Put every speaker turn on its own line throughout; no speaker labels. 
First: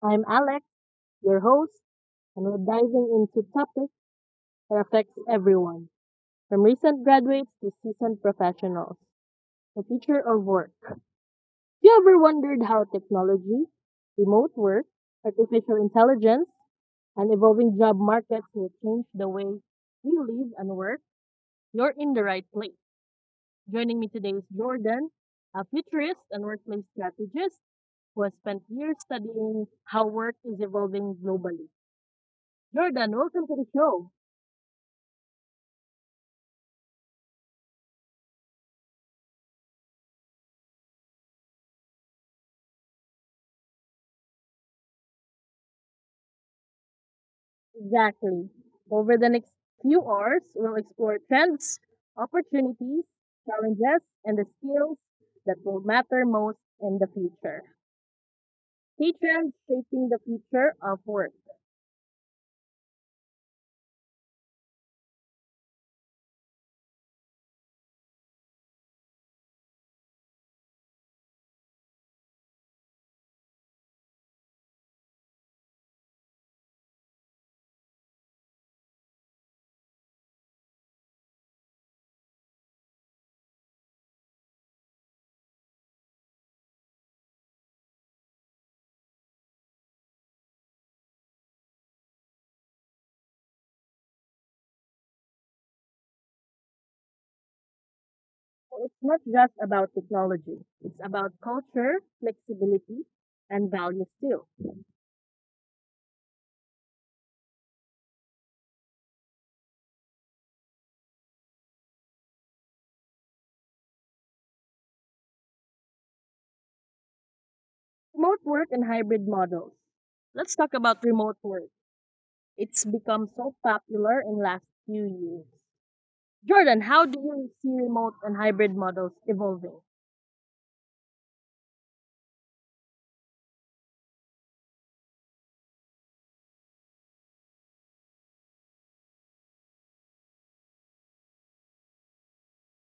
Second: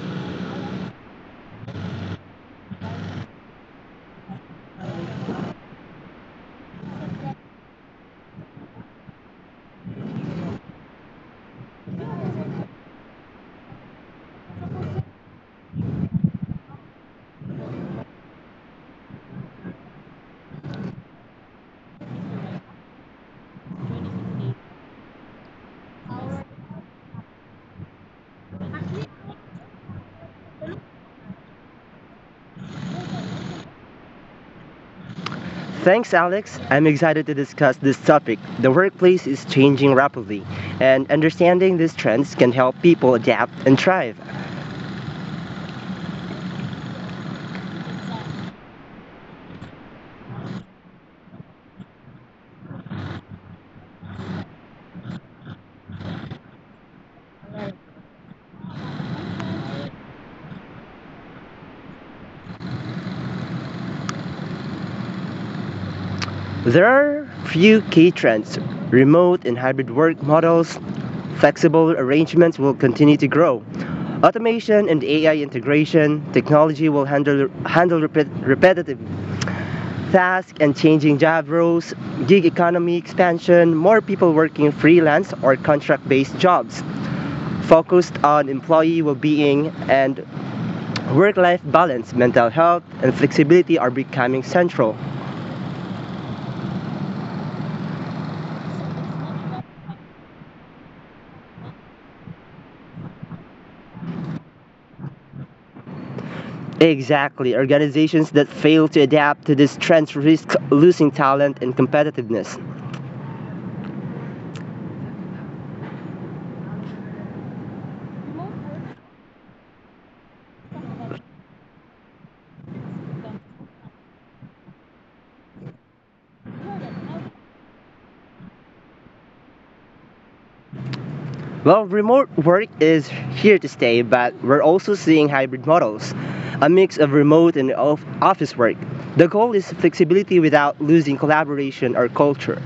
I'm Alex, your host, and we're diving into topics that affects everyone, from recent graduates to seasoned professionals. The future of work. Have you ever wondered how technology, remote work, artificial intelligence, and evolving job markets will change the way we live and work? You're in the right place. Joining me today is Jordan, a futurist and workplace strategist who has spent years studying how work is evolving globally. Jordan, welcome to the show.
Thanks, Alex. I'm excited to discuss this topic. The workplace is changing rapidly, and understanding these trends can help people adapt and thrive.
Exactly. Over the next few hours, we'll explore trends, opportunities, challenges, and the skills that will matter most in the future. Key trends shaping the future of work.
There are few key trends: remote and hybrid work models, flexible arrangements will continue to grow. Automation and AI integration, technology will handle repetitive tasks and changing job roles, gig economy expansion, more people working freelance or contract based jobs. Focused on employee well-being and work-life balance, mental health, and flexibility are becoming central.
So it's not just about technology, it's about culture, flexibility, and values too.
Exactly. Organizations that fail to adapt to these trends risk losing talent and competitiveness.
Remote work and hybrid models. Let's talk about remote work. It's become so popular in last few years. Jordan, how do you see remote and hybrid models evolving?
Well, remote work is here to stay, but we're also seeing hybrid models, a mix of remote and of office work. The goal is flexibility without losing collaboration or culture.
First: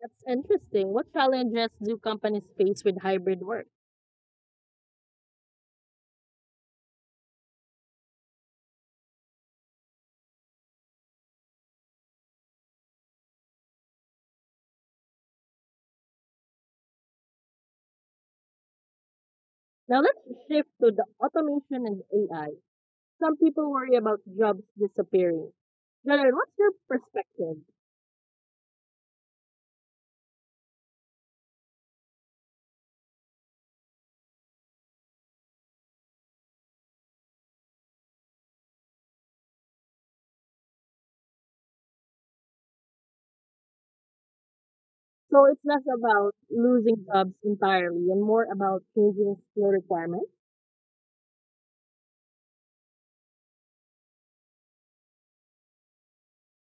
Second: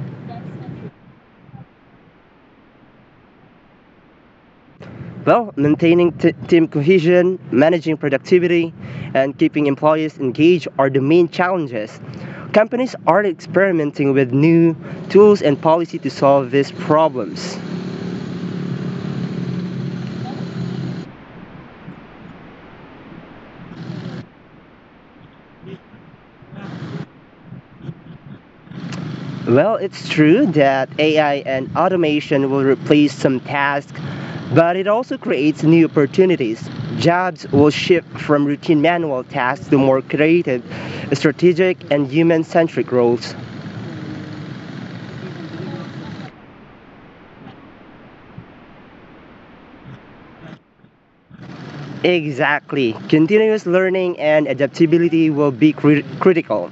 That's interesting. What challenges do companies face with hybrid work?
Well, maintaining team cohesion, managing productivity, and keeping employees engaged are the main challenges. Companies are experimenting with new tools and policy to solve these problems.
Now let's shift to the automation and AI. Some people worry about jobs disappearing. Jordan, what's your perspective?
Well, it's true that AI and automation will replace some tasks, but it also creates new opportunities. Jobs will shift from routine manual tasks to more creative, strategic, and human centric roles.
So it's less about losing jobs entirely and more about changing skill requirements.
Exactly. Continuous learning and adaptability will be critical.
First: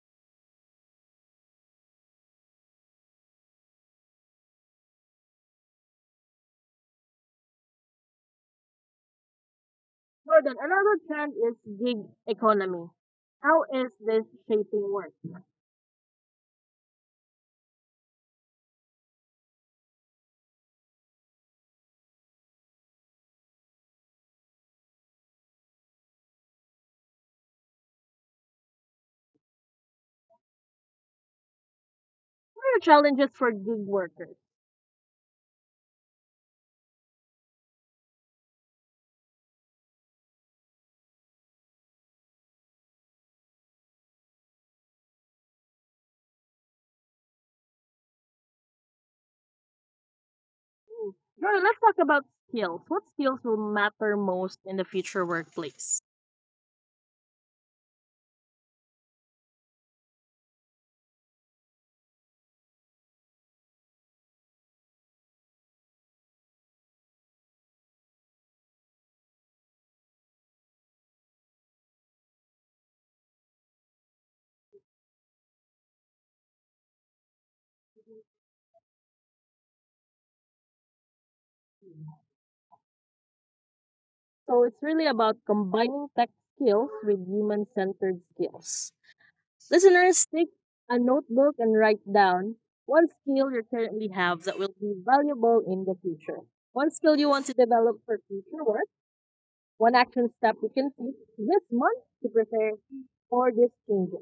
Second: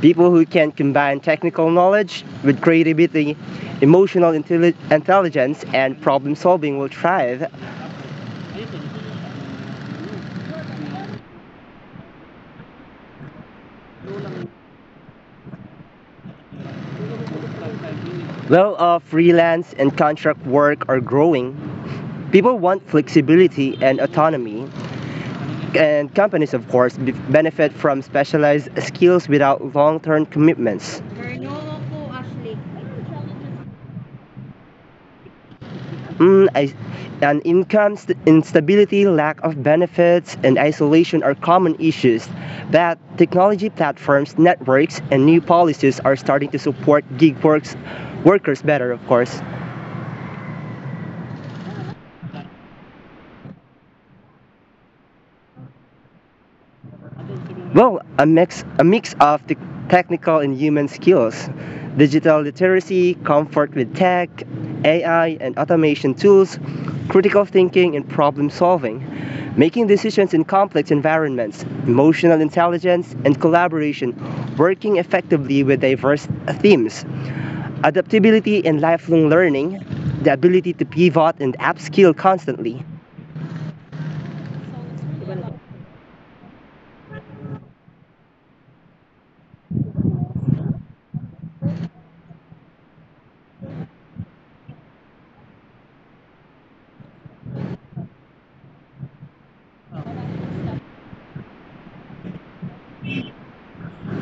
People who can combine technical knowledge with creativity, emotional intelligence, and problem solving will thrive.
Jordan, another trend is gig economy. How is this shaping work?
Well, freelance and contract work are growing. People want flexibility and autonomy, and companies, of course, benefit from specialized skills without long term commitments.
What are challenges for gig workers?
Mm, I, and income instability, lack of benefits, and isolation are common issues. But technology platforms, networks, and new policies are starting to support workers better, of course.
Hmm. Now, let's talk about skills. What skills will matter most in the future workplace?
Well, a mix of the technical and human skills, digital literacy, comfort with tech, AI and automation tools, critical thinking and problem solving, making decisions in complex environments, emotional intelligence and collaboration, working effectively with diverse themes, adaptability and lifelong learning, the ability to pivot and upskill constantly.
So, it's really about combining tech skills with human centered skills. Listeners, take a notebook and write down one skill you currently have that will be valuable in the future. One skill you want to develop for future work, one action step you can take this month to prepare for these changes.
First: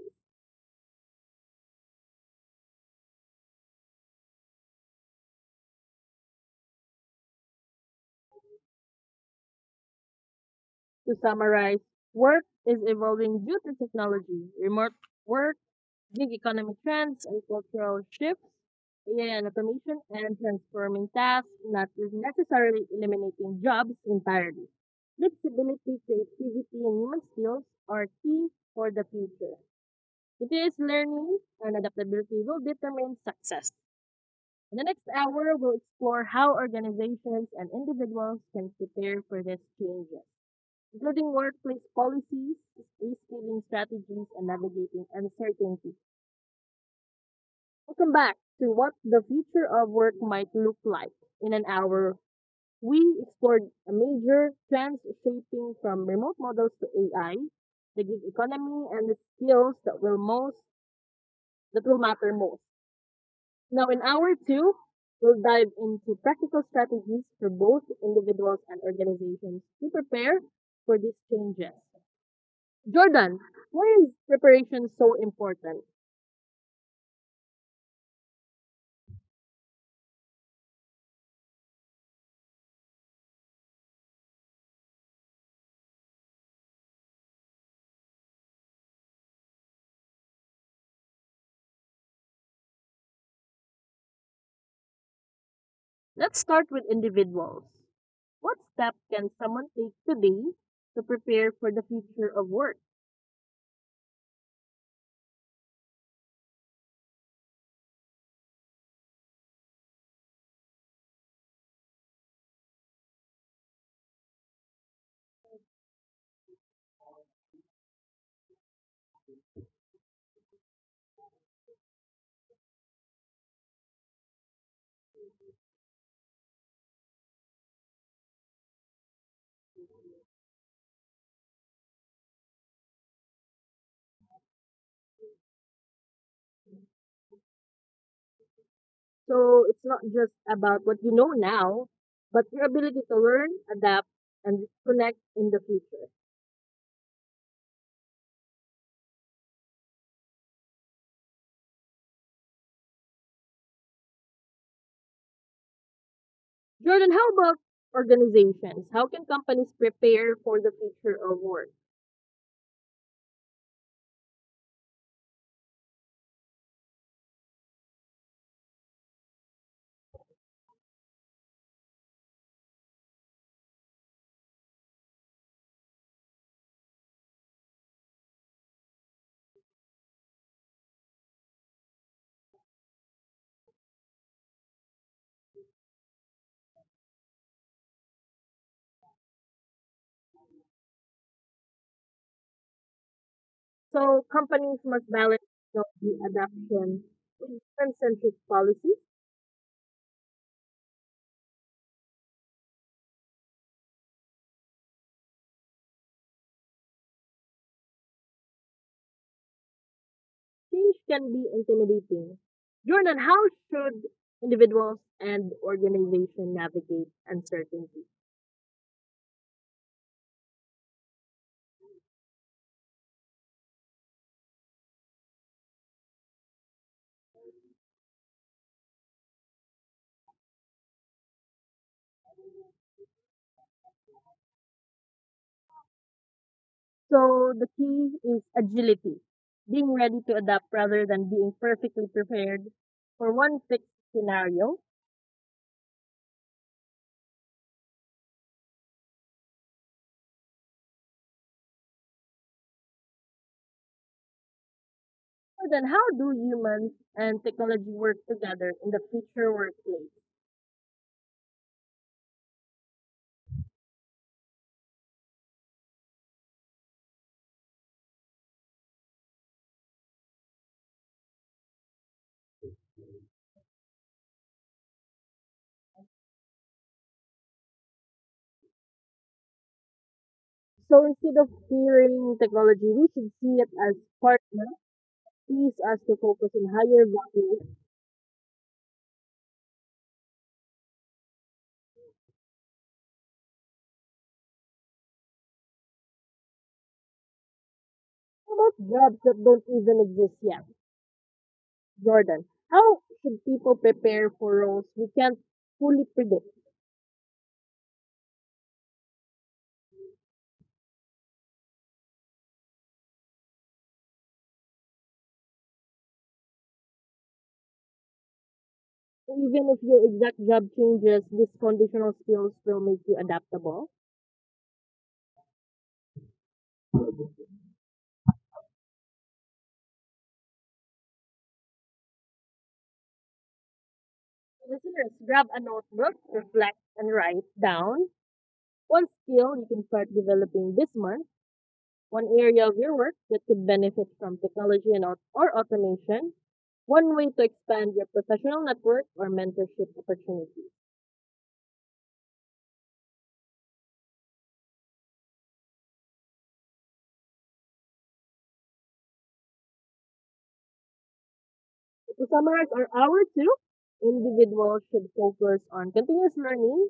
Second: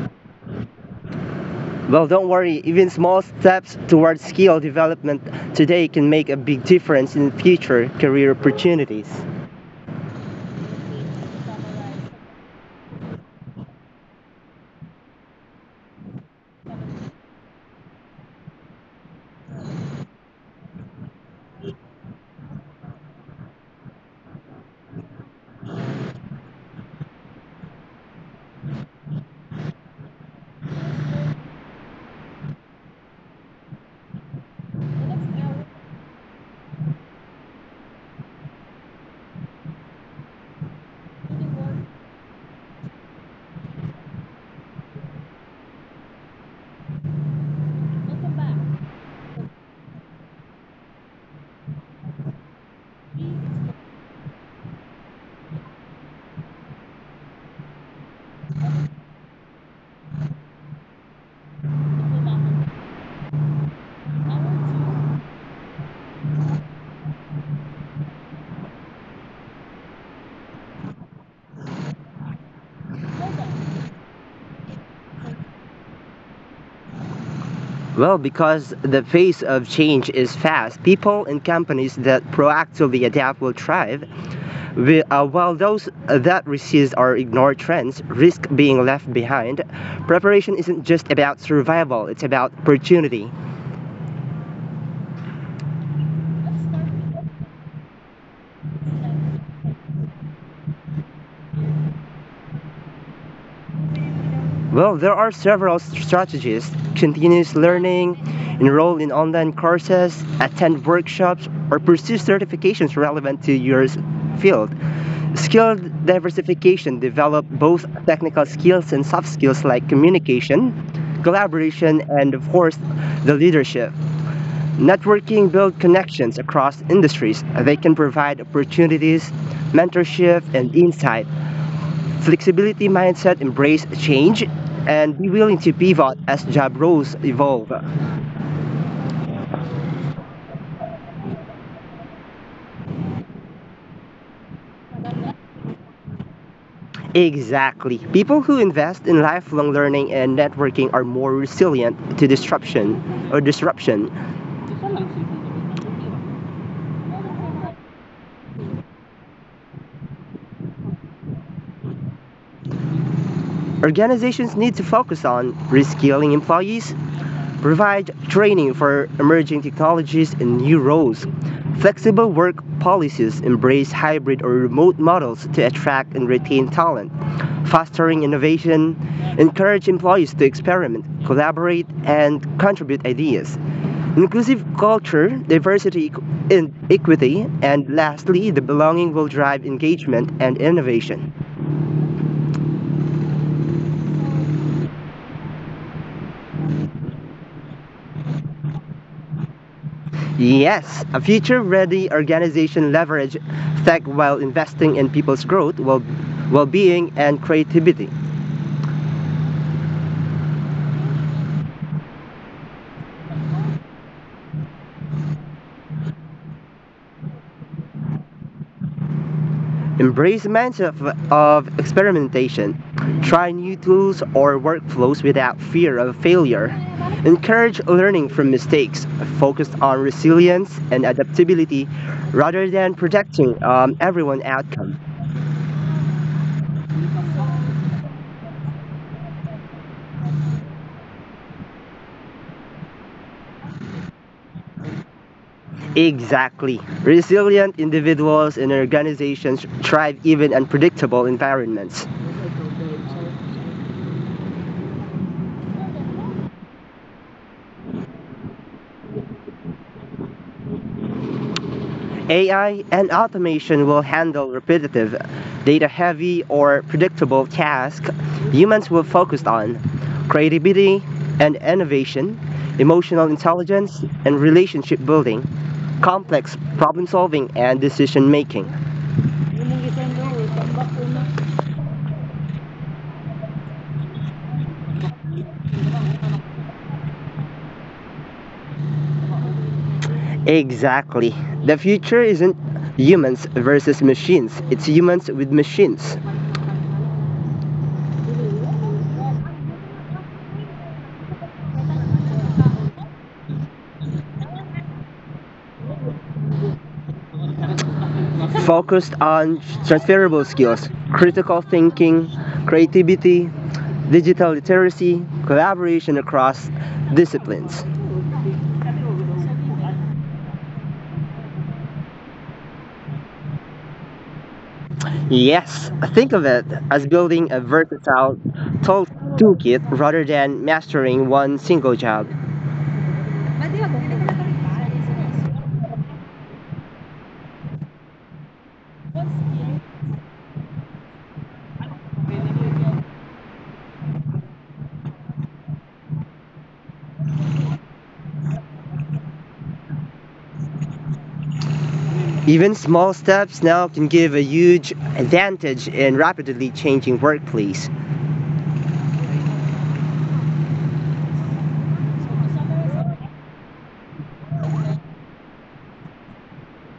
Well, don't worry, even small steps towards skill development today can make a big difference in future career opportunities.
To summarize, work is evolving due to technology, remote work, gig economy trends, and cultural shifts, AI and automation, and transforming tasks, not necessarily eliminating jobs entirely. Flexibility, creativity, and human skills are key for the future. It is learning and adaptability will determine success. In the next hour, we'll explore how organizations and individuals can prepare for this change including workplace policies, reskilling strategies, and navigating uncertainty. Welcome back to what the future of work might look like. In an hour, we explored a major trends shaping from remote models to AI, the gig economy, and the skills that will most that will matter most. Now, in hour two, we'll dive into practical strategies for both individuals and organizations to prepare for these changes. Jordan, why is preparation so important?
Well, because the pace of change is fast, people and companies that proactively adapt will thrive, while those that resist or ignore trends risk being left behind. Preparation isn't just about survival, it's about opportunity.
Let's start with individuals. What step can someone take today to prepare for the future of work?
Well, there are several strategies: continuous learning, enroll in online courses, attend workshops, or pursue certifications relevant to your field. Skill diversification develop both technical skills and soft skills like communication, collaboration, and of course, the leadership. Networking build connections across industries. They can provide opportunities, mentorship, and insight. Flexibility mindset, embrace change, and be willing to pivot as job roles evolve.
So it's not just about what you know now, but your ability to learn, adapt, and connect in the future.
Exactly. People who invest in lifelong learning and networking are more resilient to disruption or disruption.
Jordan, how about organizations? How can companies prepare for the future of work?
Organizations need to focus on reskilling employees, provide training for emerging technologies and new roles. Flexible work policies embrace hybrid or remote models to attract and retain talent, fostering innovation, encourage employees to experiment, collaborate, and contribute ideas. Inclusive culture, diversity, and equity, and lastly, the belonging will drive engagement and innovation.
So companies must balance technology adaptation with human-centric policies
Yes, a future ready organization leverage tech while investing in people's growth, well being, and creativity.
change can be intimidating. Jordan, how should individuals and organization navigate uncertainty?
Embrace mindset of experimentation. Try new tools or workflows without fear of failure. Encourage learning from mistakes, focus on resilience and adaptability rather than protecting everyone outcome.
So the key is agility, being ready to adapt rather than being perfectly prepared for one fixed scenario.
Exactly. Resilient individuals and organizations thrive even in unpredictable environments.
So then, how do humans and technology work together in the future workplace?
AI and automation will handle repetitive, data heavy, or predictable tasks humans will focus on creativity and innovation, emotional intelligence and relationship building, complex problem solving, and decision making.
So instead of fearing technology, we should see it as partner, please us to focus on higher value.
Exactly. The future isn't humans versus machines, it's humans with machines.
How about jobs that don't even exist yet? Jordan, how should people prepare for roles we can't fully predict?
Focused on transferable skills, critical thinking, creativity, digital literacy, collaboration across disciplines.
Even if your exact job changes, these conditional skills will make you adaptable.
Yes, think of it as building a versatile tool- toolkit rather than mastering one single job.
Listeners, grab a notebook, reflect, and write down one skill you can start developing this month, one area of your work that could benefit from technology and or automation, one way to expand your professional network or mentorship opportunities.
Even small steps now can give a huge advantage in rapidly changing workplace.
To summarize our hour two, individuals should focus on continuous learning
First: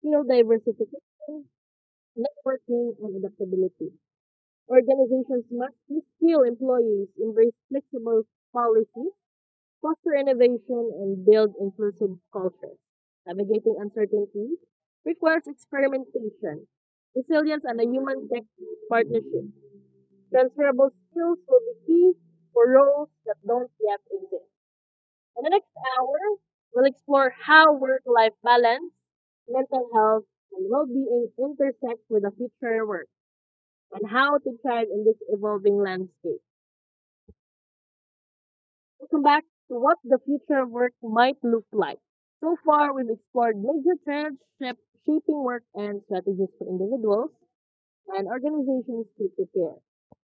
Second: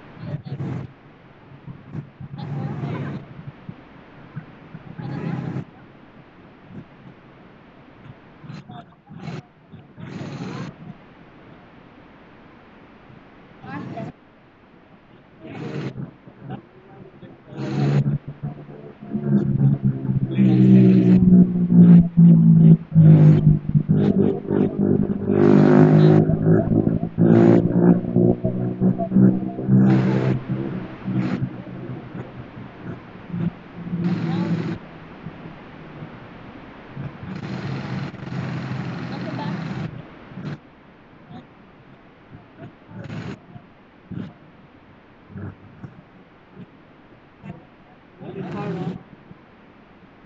skill diversification, networking, and adaptability. Organizations must reskill employees, embrace flexible policy, foster innovation, and build inclusive cultures. Navigating uncertainty requires experimentation, resilience, and a human tech partnership. Transferable skills will be key for roles that don't yet exist. In the next hour, we'll explore how work life balance, mental health, and well being intersect with the future of work and how to thrive in this evolving landscape. We'll come back to what the future of work might look like. So far, we've explored major trends shaping work and strategies for individuals and organizations to prepare.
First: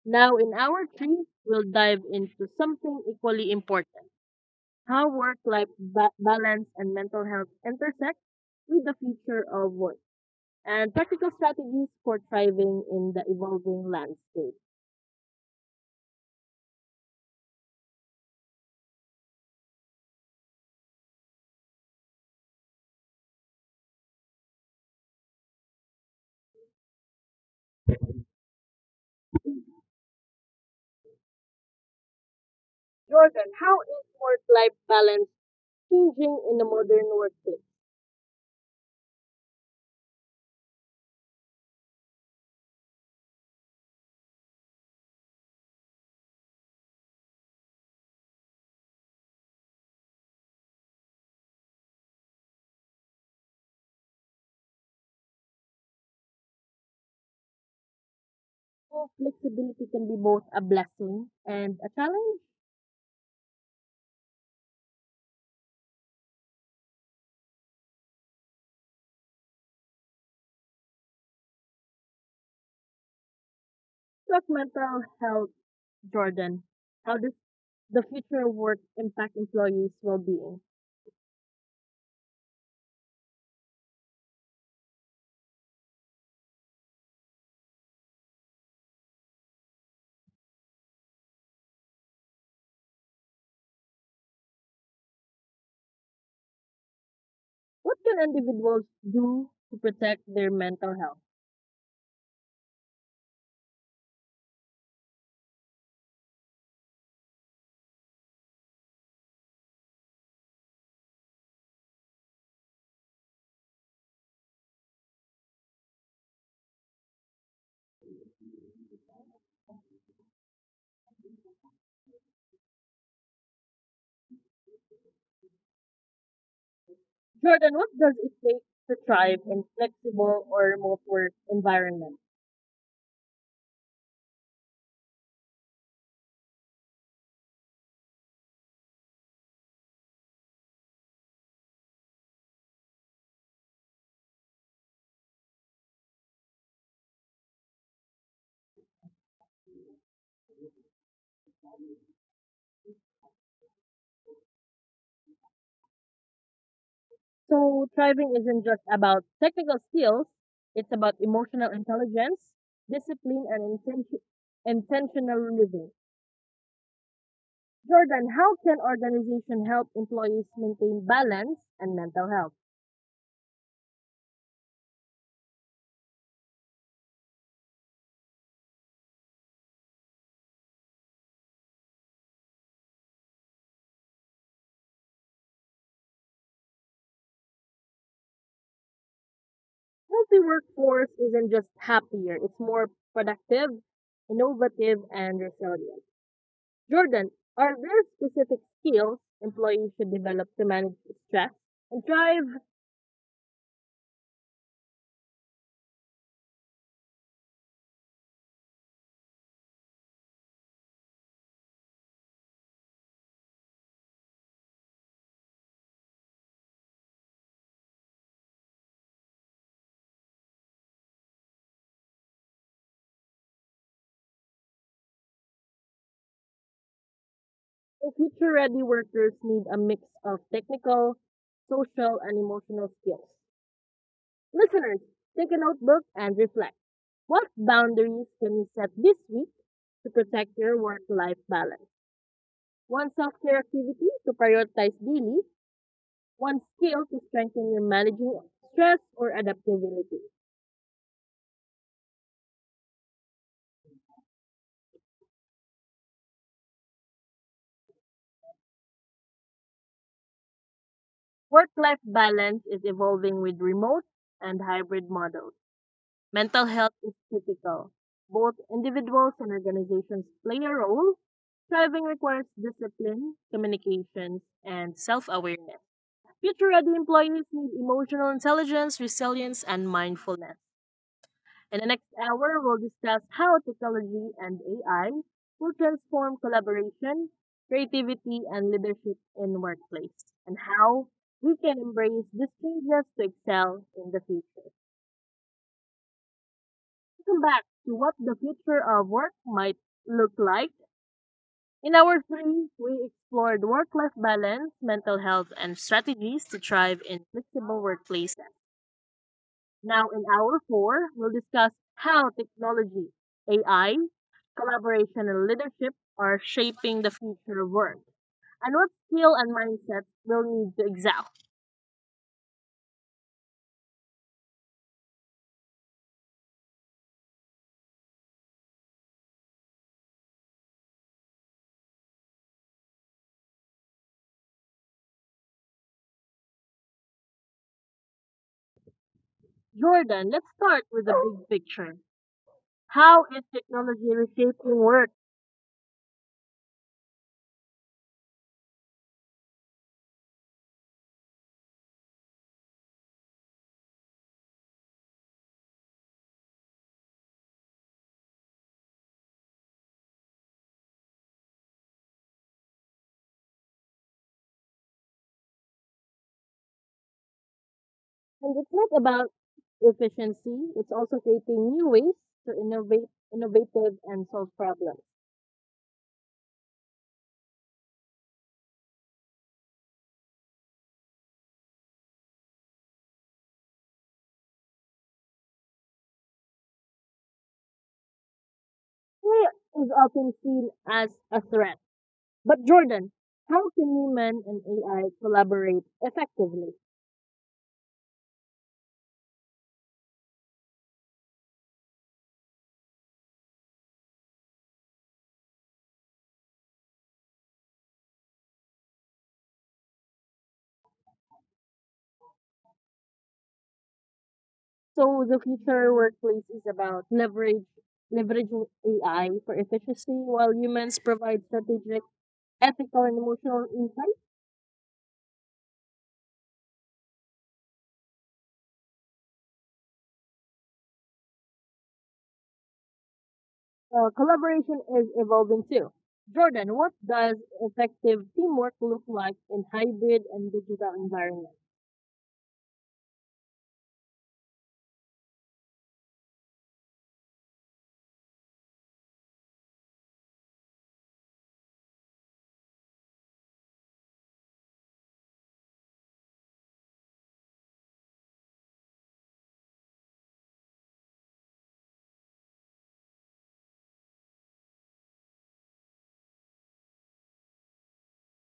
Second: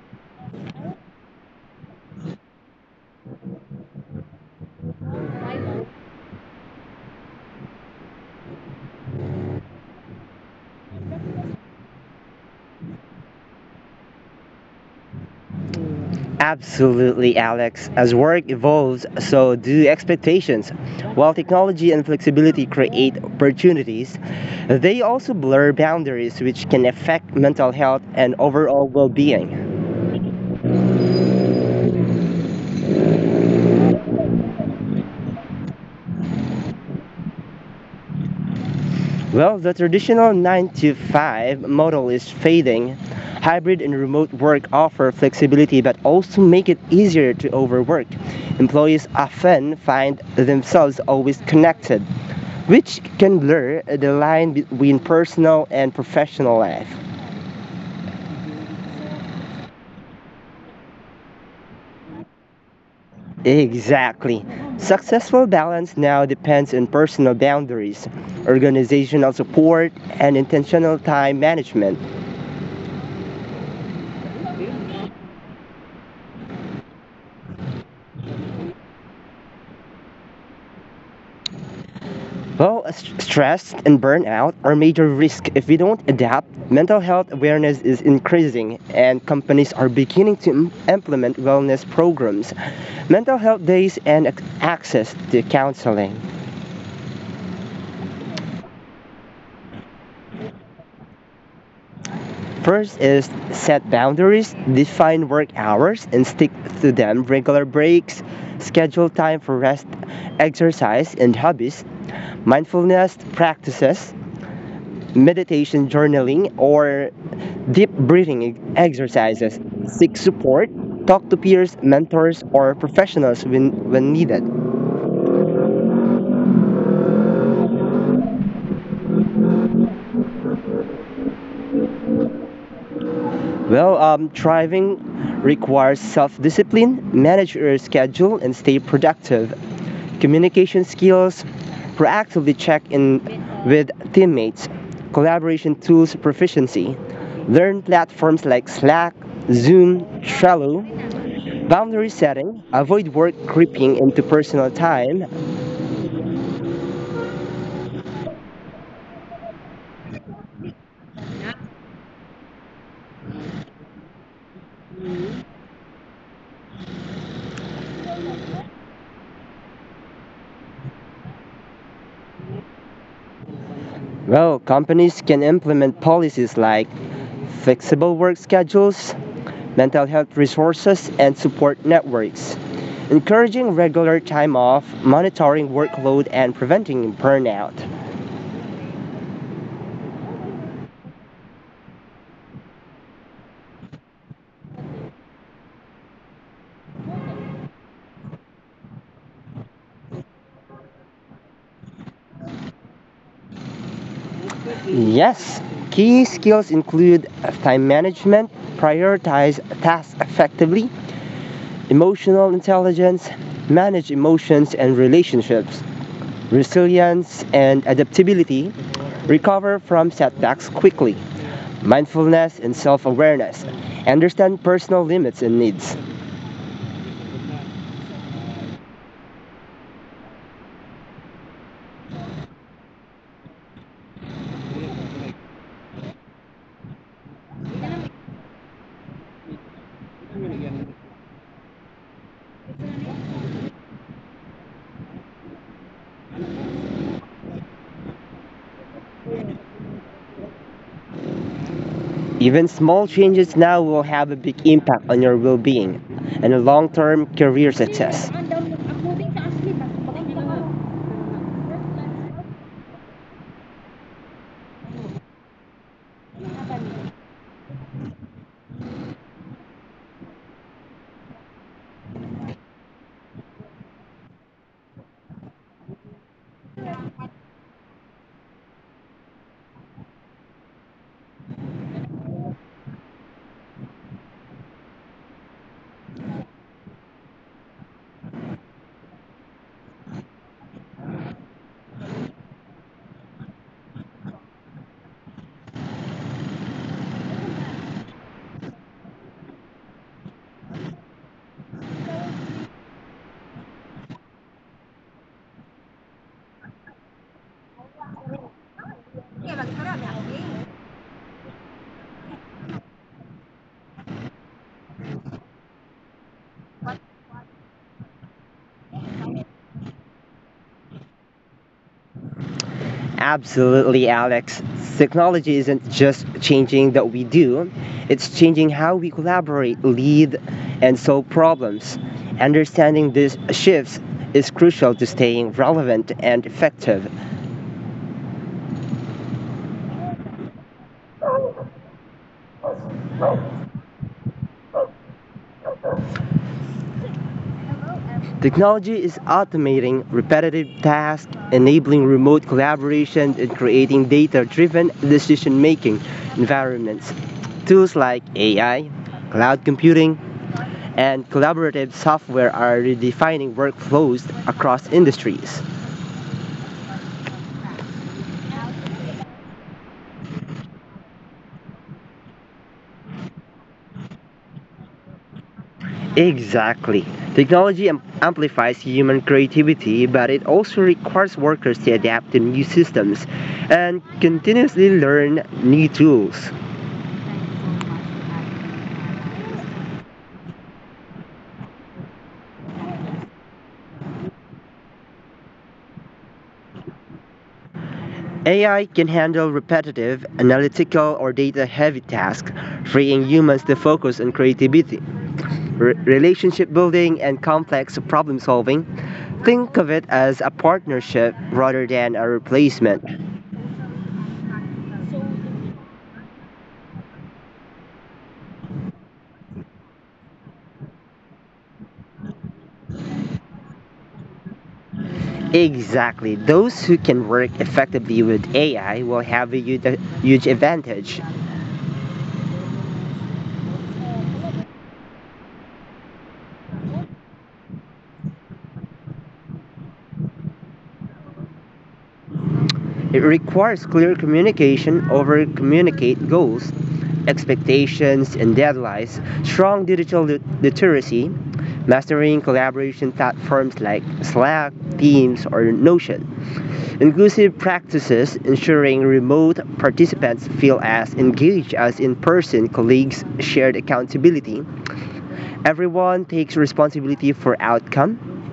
Now, in hour three, we'll dive into something equally important how work-life balance and mental health intersect with the future of work, and practical strategies for thriving in the evolving landscape.
Absolutely, Alex. As work evolves, so do expectations. While technology and flexibility create opportunities, they also blur boundaries which can affect mental health and overall well being.
Jordan, how is work-life balance changing in the modern workplace?
Well, the traditional 9 to 5 model is fading. Hybrid and remote work offer flexibility but also make it easier to overwork. Employees often find themselves always connected, which can blur the line between personal and professional life.
How flexibility can be both a blessing and a challenge
Exactly. Successful balance now depends on personal boundaries, organizational support, and intentional time management.
to mental health, Jordan. How does the future of work impact employees' well-being?
Well, stress and burnout are major risks if we don't adapt. Mental health awareness is increasing, and companies are beginning to implement wellness programs, mental health days, and access to counseling.
What can individuals do to protect their mental health?
First is set boundaries, define work hours and stick to them, regular breaks, schedule time for rest, exercise, and hobbies, mindfulness practices, meditation, journaling, or deep breathing exercises. Seek support, talk to peers, mentors, or professionals when needed.
Jordan, what does it take to thrive in flexible or remote work environments?
Well, thriving requires self discipline, manage your schedule, and stay productive. Communication skills, proactively check in with teammates, collaboration tools proficiency. Learn platforms like Slack, Zoom, Trello. Boundary setting, avoid work creeping into personal time.
So thriving isn't just about technical skills, it's about emotional intelligence, discipline, and intentional living. Jordan, how can organization help employees maintain balance and mental health?
Well, companies can implement policies like flexible work schedules, mental health resources, and support networks, encouraging regular time off, monitoring workload, and preventing burnout.
Healthy workforce isn't just happier, it's more productive, innovative, and resilient. Jordan, are there specific skills employees should develop to manage stress and thrive?
Yes, key skills include time management, prioritize tasks effectively, emotional intelligence, manage emotions and relationships, resilience and adaptability, recover from setbacks quickly. Mindfulness, and self awareness. Understand personal limits and needs.
Future ready workers need a mix of technical, social, and emotional skills. Listeners, take a notebook and reflect. What boundaries can you set this week to protect your work life balance? One self care activity to prioritize daily, one skill to strengthen your managing stress or adaptability.
Even small changes now will have a big impact on your well being and long term career success.
Work life balance is evolving with remote and hybrid models. Mental health is critical. Both individuals and organizations play a role. Thriving requires discipline, communications, and self awareness. Future ready employees need emotional intelligence, resilience, and mindfulness. In the next hour, we'll discuss how technology and AI will transform collaboration, creativity, and leadership in workplace, and how we can embrace these changes to excel in the future. Welcome back to what the future of work might look like. In our three, we explored work-life balance, mental health, and strategies to thrive in flexible workplaces. Now, in hour four, we'll discuss how technology, AI, collaboration, and leadership are shaping the future of work and what skill and mindset we'll need to excel.
Absolutely, Alex. Technology isn't just changing that we do, it's changing how we collaborate, lead, and solve problems. Understanding these shifts is crucial to staying relevant and effective.
Jordan, let's start with the big picture. How is technology reshaping work?
Technology is automating repetitive tasks, enabling remote collaboration, and creating data driven decision making environments. Tools like AI, cloud computing, and collaborative software are redefining workflows across industries.
And it's not about efficiency, it's also creating new ways to innovative and solve problems.
Exactly. Technology amplifies human creativity, but it also requires workers to adapt to new systems and continuously learn new tools.
AI is often seen as a threat. But Jordan, how can human and AI collaborate effectively?
AI can handle repetitive, analytical, or data heavy tasks, freeing humans to focus on creativity, relationship building, and complex problem solving. Think of it as a partnership rather than a replacement.
So the future workplace is about leverage leveraging AI for efficiency while humans provide strategic, ethical, and emotional insight.
Exactly. Those who can work effectively with AI will have a huge advantage.
Collaboration is evolving too. Jordan, what does effective teamwork look like in hybrid and digital environments?
It requires clear communication over communicate goals expectations and deadlines, strong digital literacy, mastering collaboration platforms like Slack, Teams, or Notion. Inclusive practices ensuring remote participants feel as engaged as in person colleagues, shared accountability. Everyone takes responsibility for outcome.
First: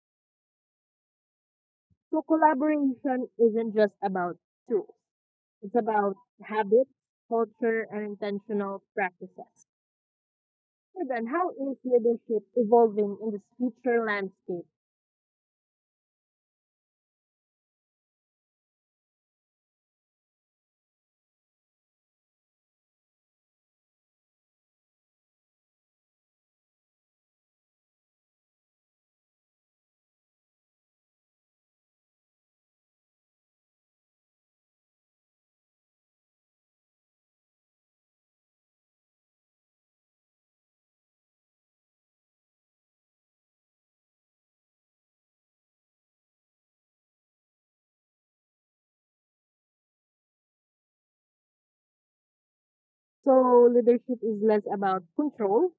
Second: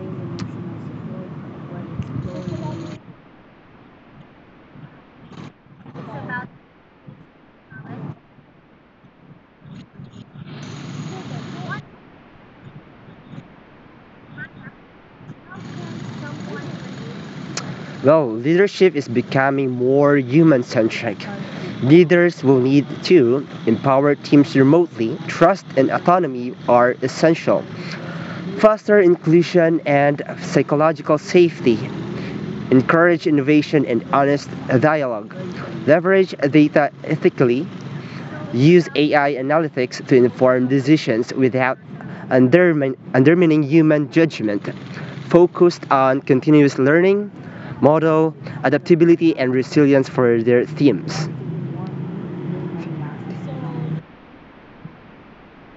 So collaboration isn't just about tools. It's about habits, culture, and intentional practices. So then, how is leadership evolving in this future landscape?
Well, leadership is becoming more human centric. Leaders will need to empower teams remotely. Trust and autonomy are essential. Foster inclusion and psychological safety encourage innovation and honest dialogue, leverage data ethically, use AI analytics to inform decisions without undermining human judgment, focused on continuous learning, model, adaptability, and resilience for their themes.
So leadership is less about control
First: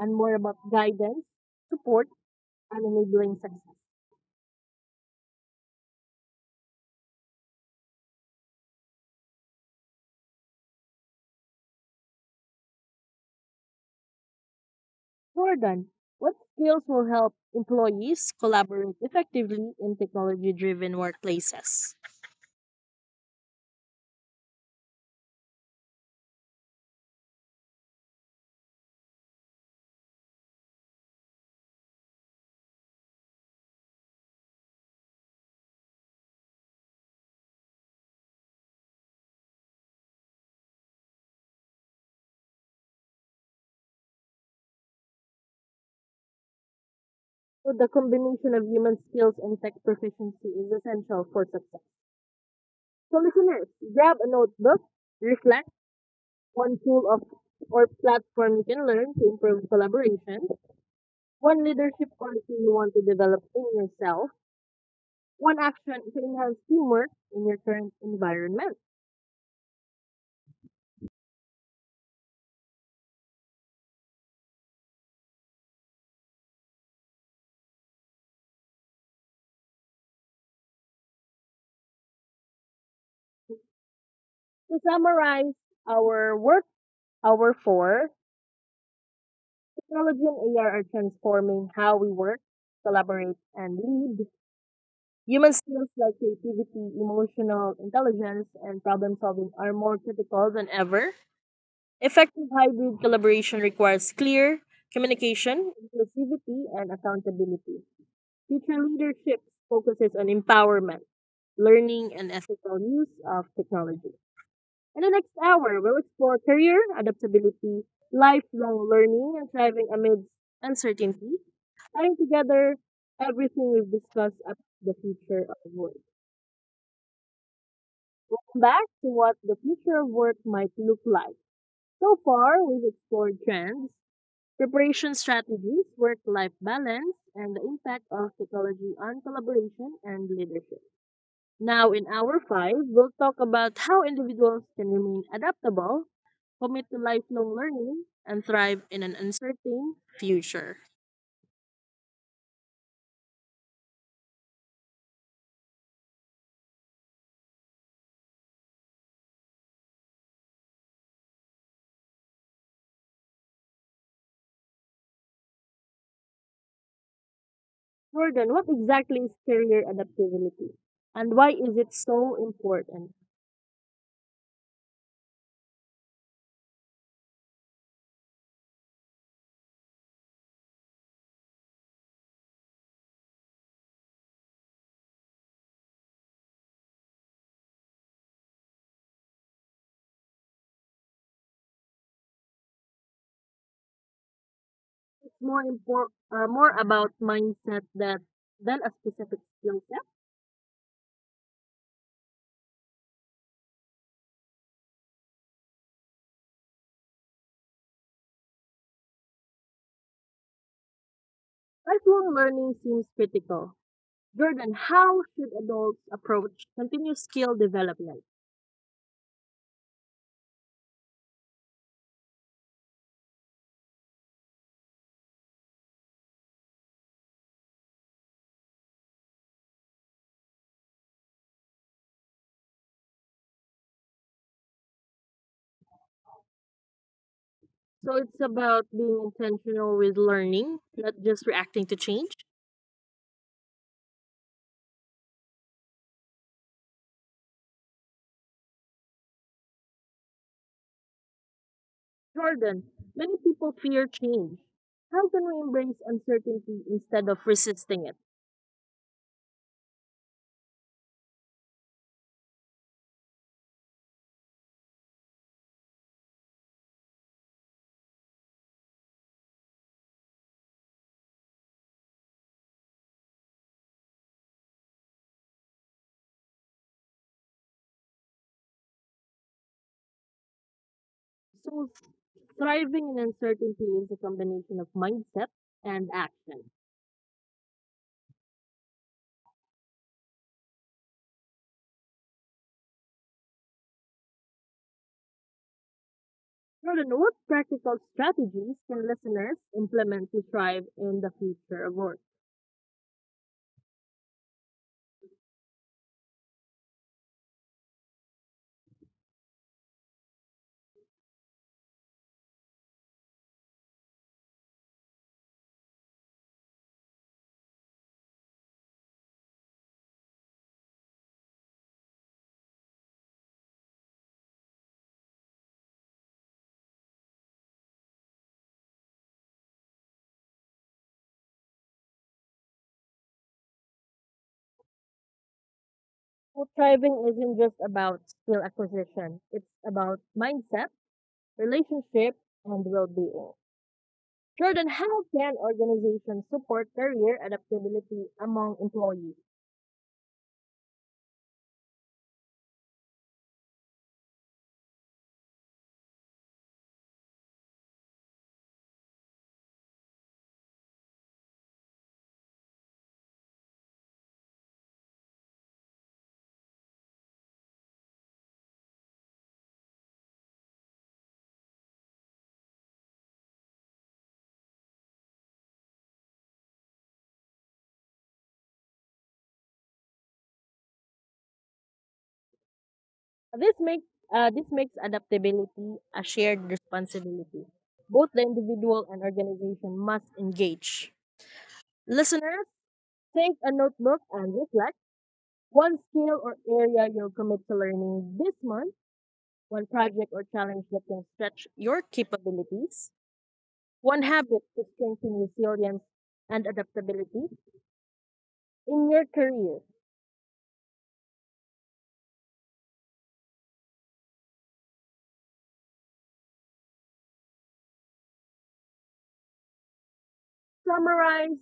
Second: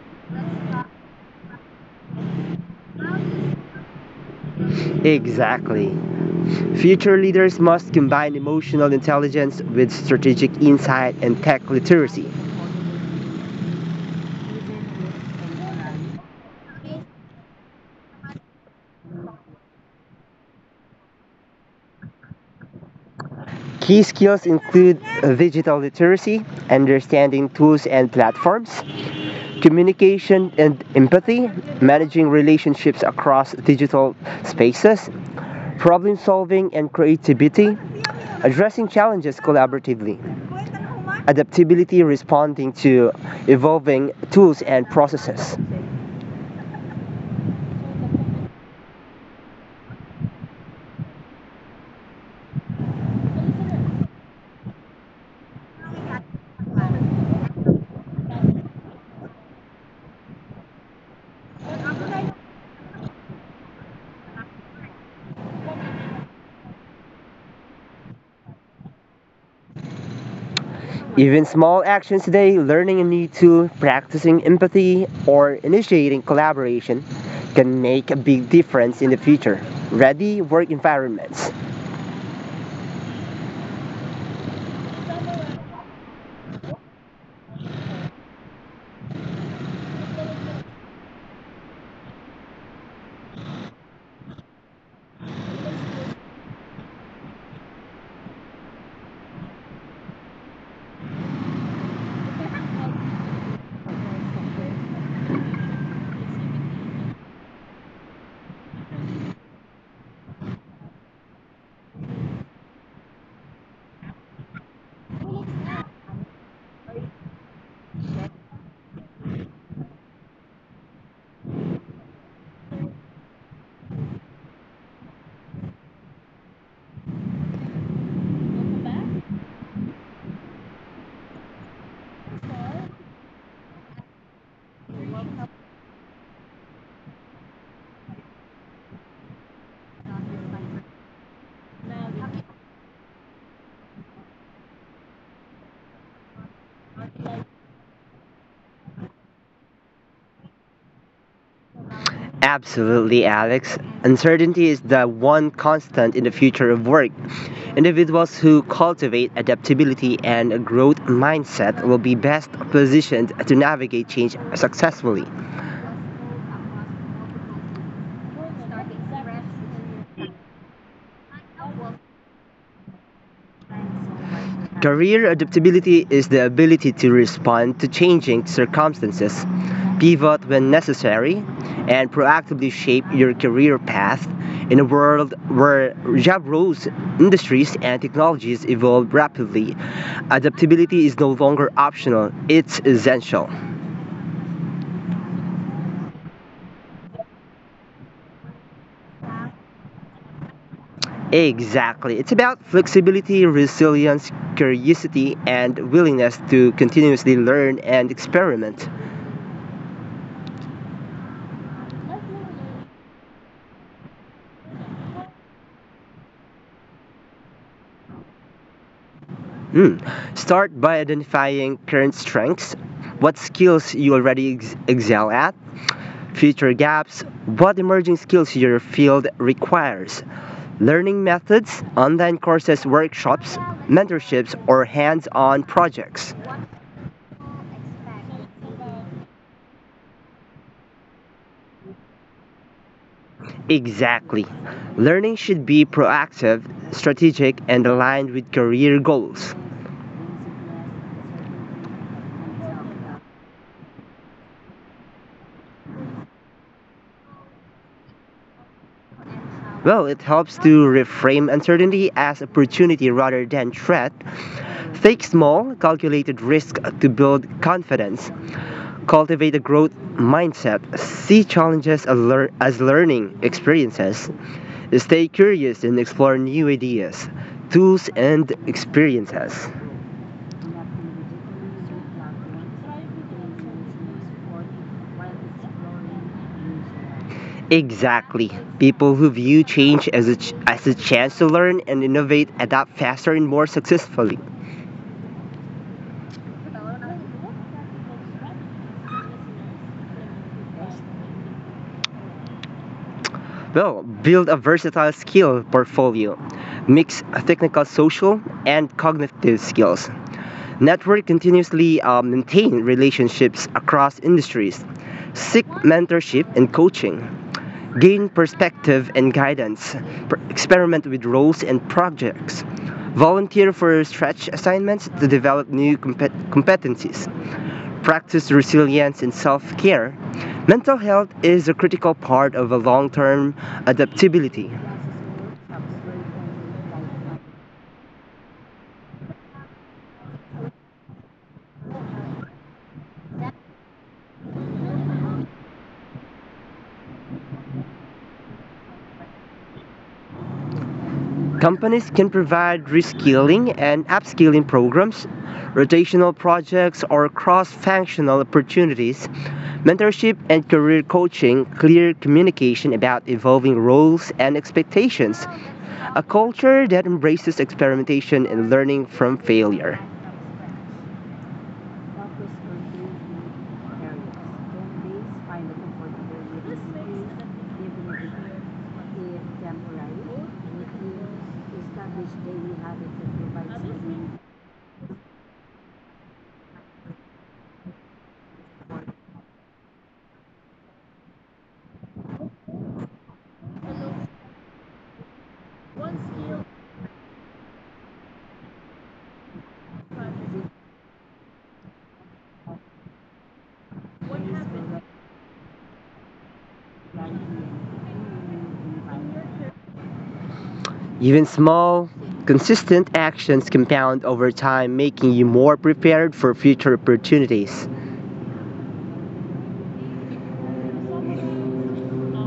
and more about guidance, support, and enabling success.
Exactly. Future leaders must combine emotional intelligence with strategic insight and tech literacy.
Jordan, what skills will help employees collaborate effectively in technology-driven workplaces?
Key skills include digital literacy, understanding tools and platforms, communication and empathy, managing relationships across digital spaces, problem solving and creativity, addressing challenges collaboratively, adaptability responding to evolving tools and processes.
So the combination of human skills and tech proficiency is essential for success. So listeners, grab a notebook, reflect on tool of or platform you can learn to improve collaboration. One leadership quality you want to develop in yourself. One action to enhance teamwork in your current environment.
Even small actions today, learning a new tool, practicing empathy, or initiating collaboration, can make a big difference in the future. Ready work environments.
To summarize our work, our four, technology and AR are transforming how we work, collaborate, and lead. Human skills like creativity, emotional intelligence, and problem solving are more critical than ever. Effective hybrid collaboration requires clear communication, inclusivity, and accountability. Future leadership focuses on empowerment, learning, and ethical use of technology. In the next hour, we'll explore career, adaptability, lifelong learning, and thriving amidst uncertainty, tying together everything we've discussed about the future of work. Welcome back to what the future of work might look like. So far, we've explored trends, preparation strategies, work life balance, and the impact of technology on collaboration and leadership. Now, in hour five, we'll talk about how individuals can remain adaptable, commit to lifelong learning, and thrive in an uncertain future.
Absolutely, Alex. Uncertainty is the one constant in the future of work. Individuals who cultivate adaptability and a growth mindset will be best positioned to navigate change successfully.
Morgan, what exactly is career adaptability, and why is it so important?
Career adaptability is the ability to respond to changing circumstances, pivot when necessary, and proactively shape your career path in a world where job roles, industries, and technologies evolve rapidly. Adaptability is no longer optional, it's essential.
It's more more about mindset that than a specific skill set.
Exactly. It's about flexibility, resilience, curiosity, and willingness to continuously learn and experiment.
Lifelong learning seems critical. Jordan, how should adults approach continuous skill development?
Mm. Start by identifying current strengths, what skills you already excel at, future gaps, what emerging skills your field requires, learning methods, online courses, workshops, mentorships, or hands on projects.
So it's about being intentional with learning, not just reacting to change.
Exactly. Learning should be proactive, strategic, and aligned with career goals.
Jordan, many people fear change. How can we embrace uncertainty instead of resisting it?
Well, it helps to reframe uncertainty as opportunity rather than threat. Take small, calculated risks to build confidence. Cultivate a growth mindset. See challenges as learning experiences. Stay curious and explore new ideas, tools, and experiences.
So thriving in uncertainty is a combination of mindset and action.
Exactly. People who view change as as a chance to learn and innovate adapt faster and more successfully.
Jordan, what practical strategies can listeners implement to thrive in the future of work?
Well, build a versatile skill portfolio. Mix technical, social, and cognitive skills. Network continuously maintain relationships across industries. Seek mentorship and coaching. Gain perspective and guidance. Experiment with roles and projects. Volunteer for stretch assignments to develop new competencies. Practice resilience and self care. Mental health is a critical part of a long term adaptability.
Well, thriving isn't just about skill acquisition. It's about mindset, relationship, and well-being. Jordan, how can organizations support career adaptability among employees?
Companies can provide reskilling and upskilling programs, rotational projects, or cross functional opportunities, mentorship and career coaching, clear communication about evolving roles and expectations, a culture that embraces experimentation and learning from failure.
This makes this makes adaptability a shared responsibility. Both the individual and organization must engage. Listeners, take a notebook and reflect one skill or area you'll commit to learning this month, one project or challenge that can stretch your capabilities, one habit to strengthen resilience and adaptability in your career.
Even small, consistent actions compound over time, making you more prepared for future opportunities.
Summarize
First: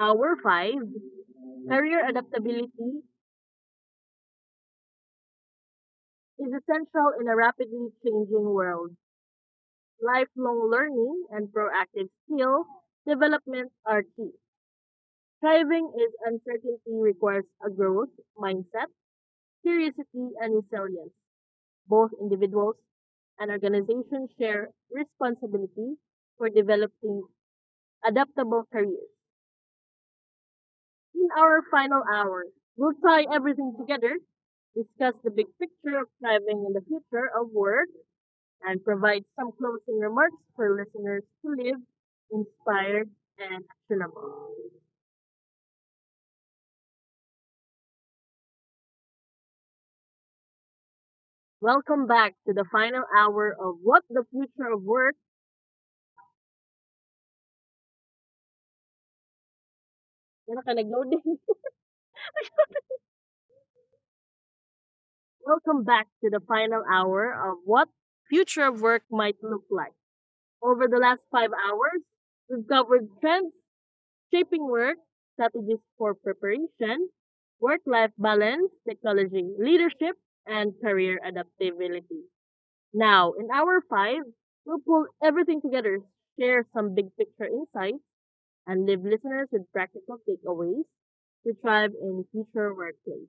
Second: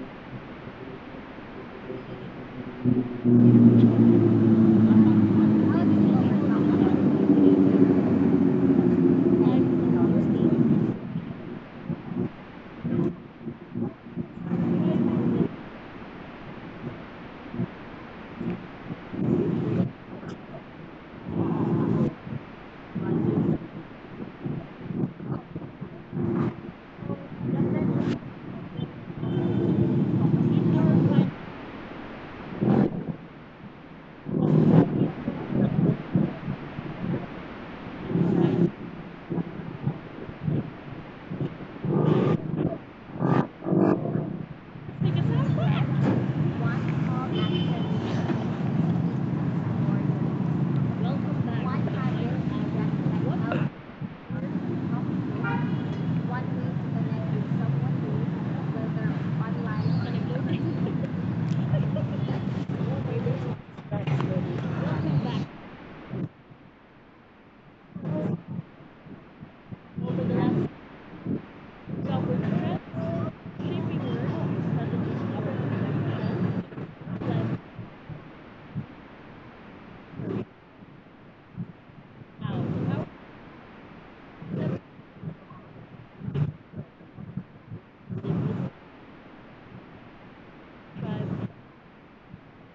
our five, career adaptability is essential in a rapidly changing world. Lifelong learning and proactive skill development are key. Thriving is uncertainty requires a growth mindset, curiosity, and resilience. Both individuals and organizations share responsibility for developing adaptable careers. In our final hour, we'll tie everything together, discuss the big picture of thriving in the future of work, and provide some closing remarks for listeners to live inspired and actionable. Welcome back to the final hour of What the Future of Work. Wala ka nag-loading. Welcome back to the final hour of What Future of Work might look like. Over the last 5 hours, we've covered trends, shaping work, strategies for preparation, work life balance, technology, leadership, and career adaptability. Now, in hour five, we'll pull everything together, share some big picture insights, and leave listeners with practical takeaways to thrive in future workplace.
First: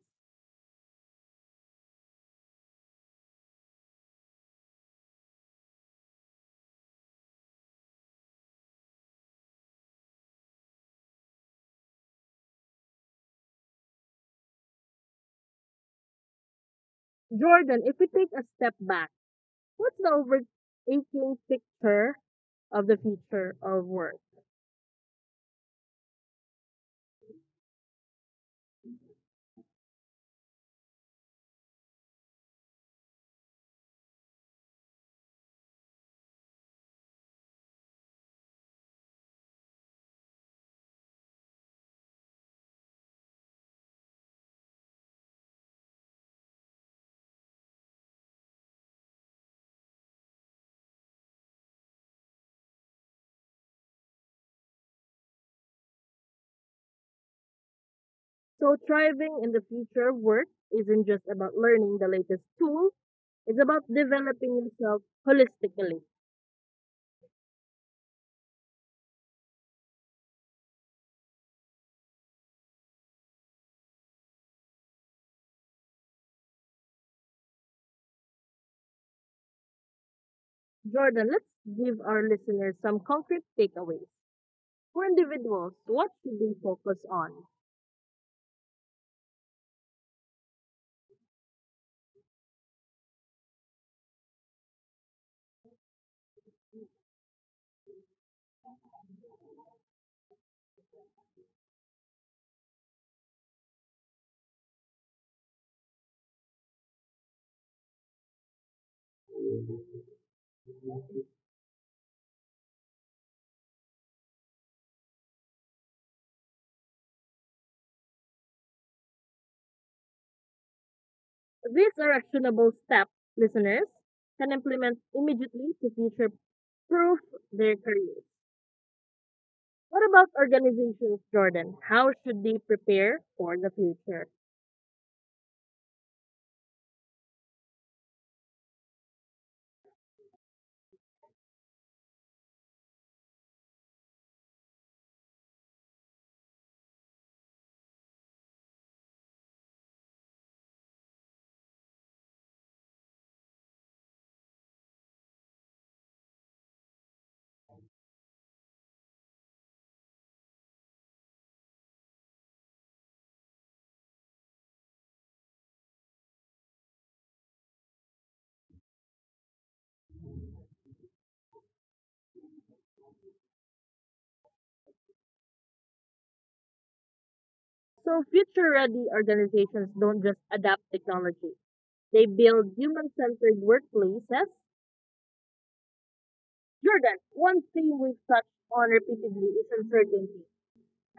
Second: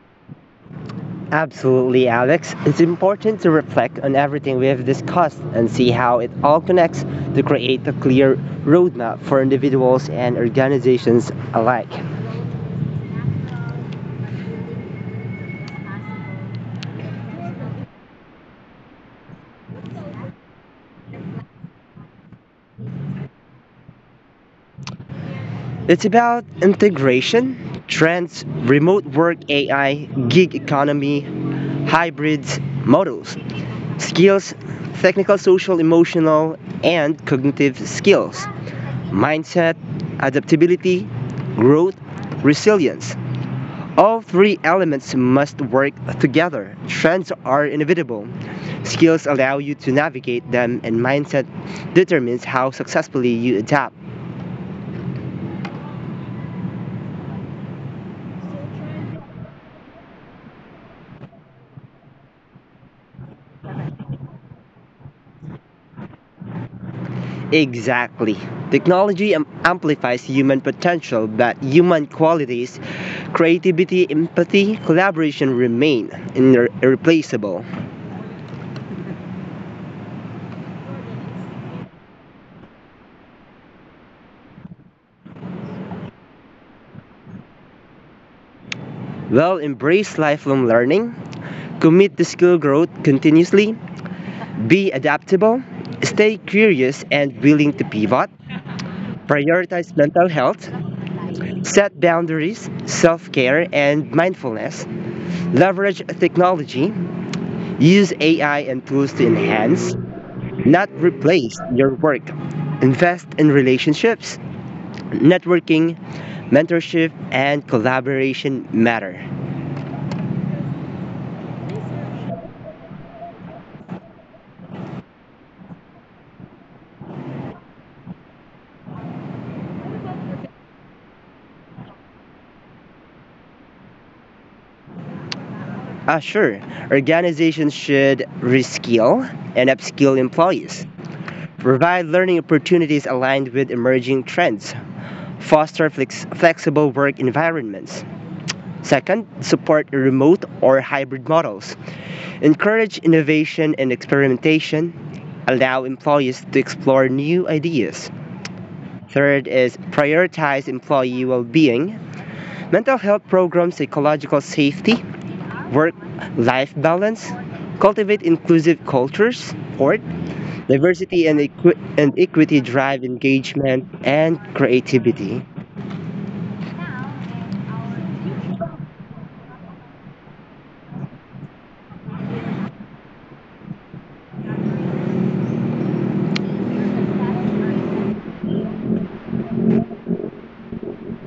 Absolutely, Alex. It's important to reflect on everything we have discussed and see how it all connects to create a clear roadmap for individuals and organizations alike.
Jordan, if we take a step back, what's the overarching picture of the future of work?
It's about integration, trends, remote work AI, gig economy, hybrids, models, skills, technical, social, emotional, and cognitive skills, mindset, adaptability, growth, resilience. All three elements must work together. Trends are inevitable. Skills allow you to navigate them, and mindset determines how successfully you adapt.
So, thriving in the future of work isn't just about learning the latest tools. It's about developing yourself holistically.
Exactly. Technology amplifies human potential, but human qualities, creativity, empathy, collaboration remain irreplaceable.
Jordan, let's give our listeners some concrete takeaways. For individuals, what should they focus on?
Well, embrace lifelong learning, commit to skill growth continuously, be adaptable, stay curious and willing to pivot, prioritize mental health, set boundaries, self care, and mindfulness, leverage technology use AI and tools to enhance, not replace, your work. Invest in relationships, networking, mentorship, and collaboration matter.
These are actionable steps listeners can implement immediately to future proof their careers. What about organizations, Jordan? How should they prepare for the future?
Sure, organizations should reskill and upskill employees, provide learning opportunities aligned with emerging trends, foster flexible work environments. Second, support remote or hybrid models. Encourage innovation and experimentation. Allow employees to explore new ideas. Third is prioritize employee well being, mental health programs, psychological safety, work life balance, cultivate inclusive cultures. Fourth, diversity and equity drive engagement and creativity.
So, future ready organizations don't just adapt technology, they build human centered workplaces. Jordan, one theme we've touched on repeatedly is uncertainty.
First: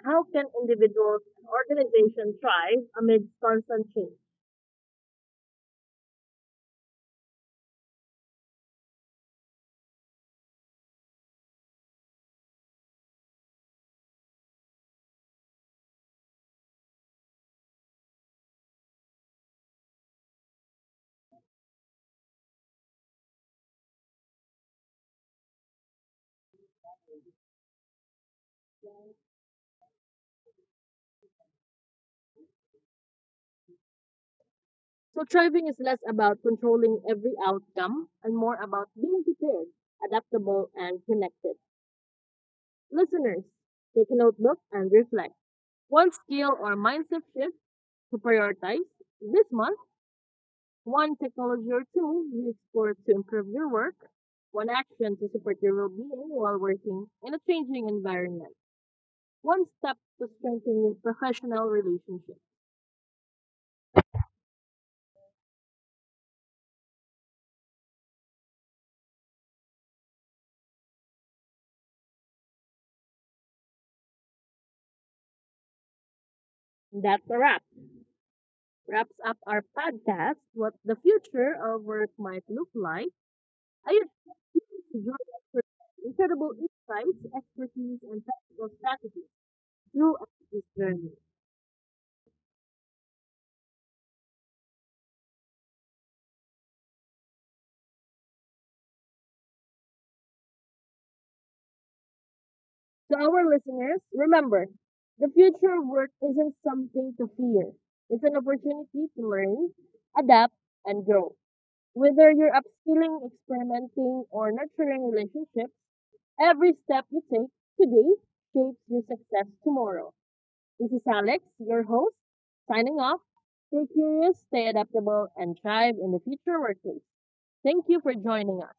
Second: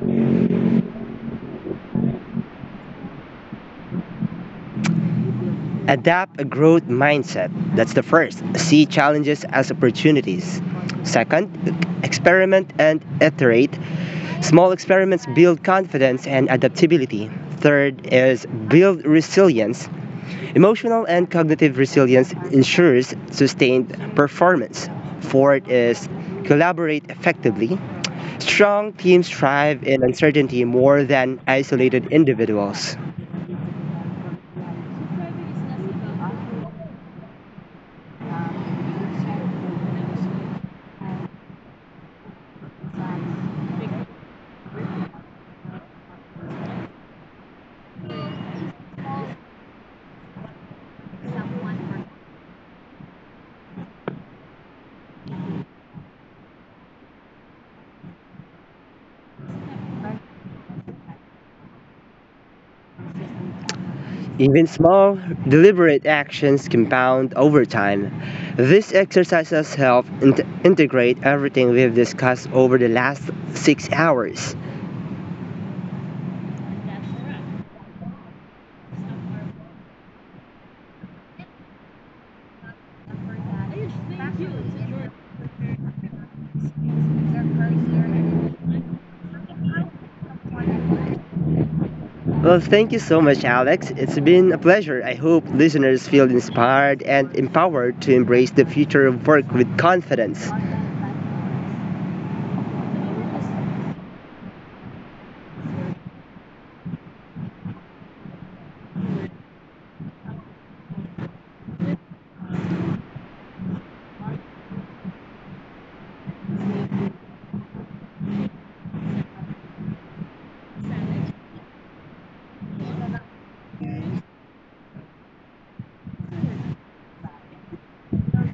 How can individuals and organizations thrive amid constant change?
Adapt a growth mindset. That's the first. See challenges as opportunities. Second, experiment and iterate. Small experiments build confidence and adaptability. Third is build resilience. Emotional and cognitive resilience ensures sustained performance. Fourth is collaborate effectively. Strong teams thrive in uncertainty more than isolated individuals.
So, thriving is less about controlling every outcome and more about being prepared, adaptable, and connected. Listeners, take a notebook and reflect. One skill or mindset shift to prioritize this month, one technology or tool you explore to improve your work, one action to support your well being while working in a changing environment. One step to strengthen your professional relationship.
Even small, deliberate actions compound over time. These exercises help integrate everything we've discussed over the last 6 hours.
And that's a wrap. Wraps up our podcast, What the Future of Work Might Look Like. I urge you to join us for incredible insights, expertise, and practical strategies throughout this journey.
Well, thank you so much, Alex. It's been a pleasure. I hope listeners feel inspired and empowered to embrace the future of work with confidence.
To our listeners, remember, the future of work isn't something to fear. It's an opportunity to learn, adapt, and grow. Whether you're upskilling, experimenting, or nurturing relationships, every step you take today shapes your success tomorrow. This is Alex, your host, signing off. Stay curious, stay adaptable, and thrive in the future workplace. Thank you for joining us.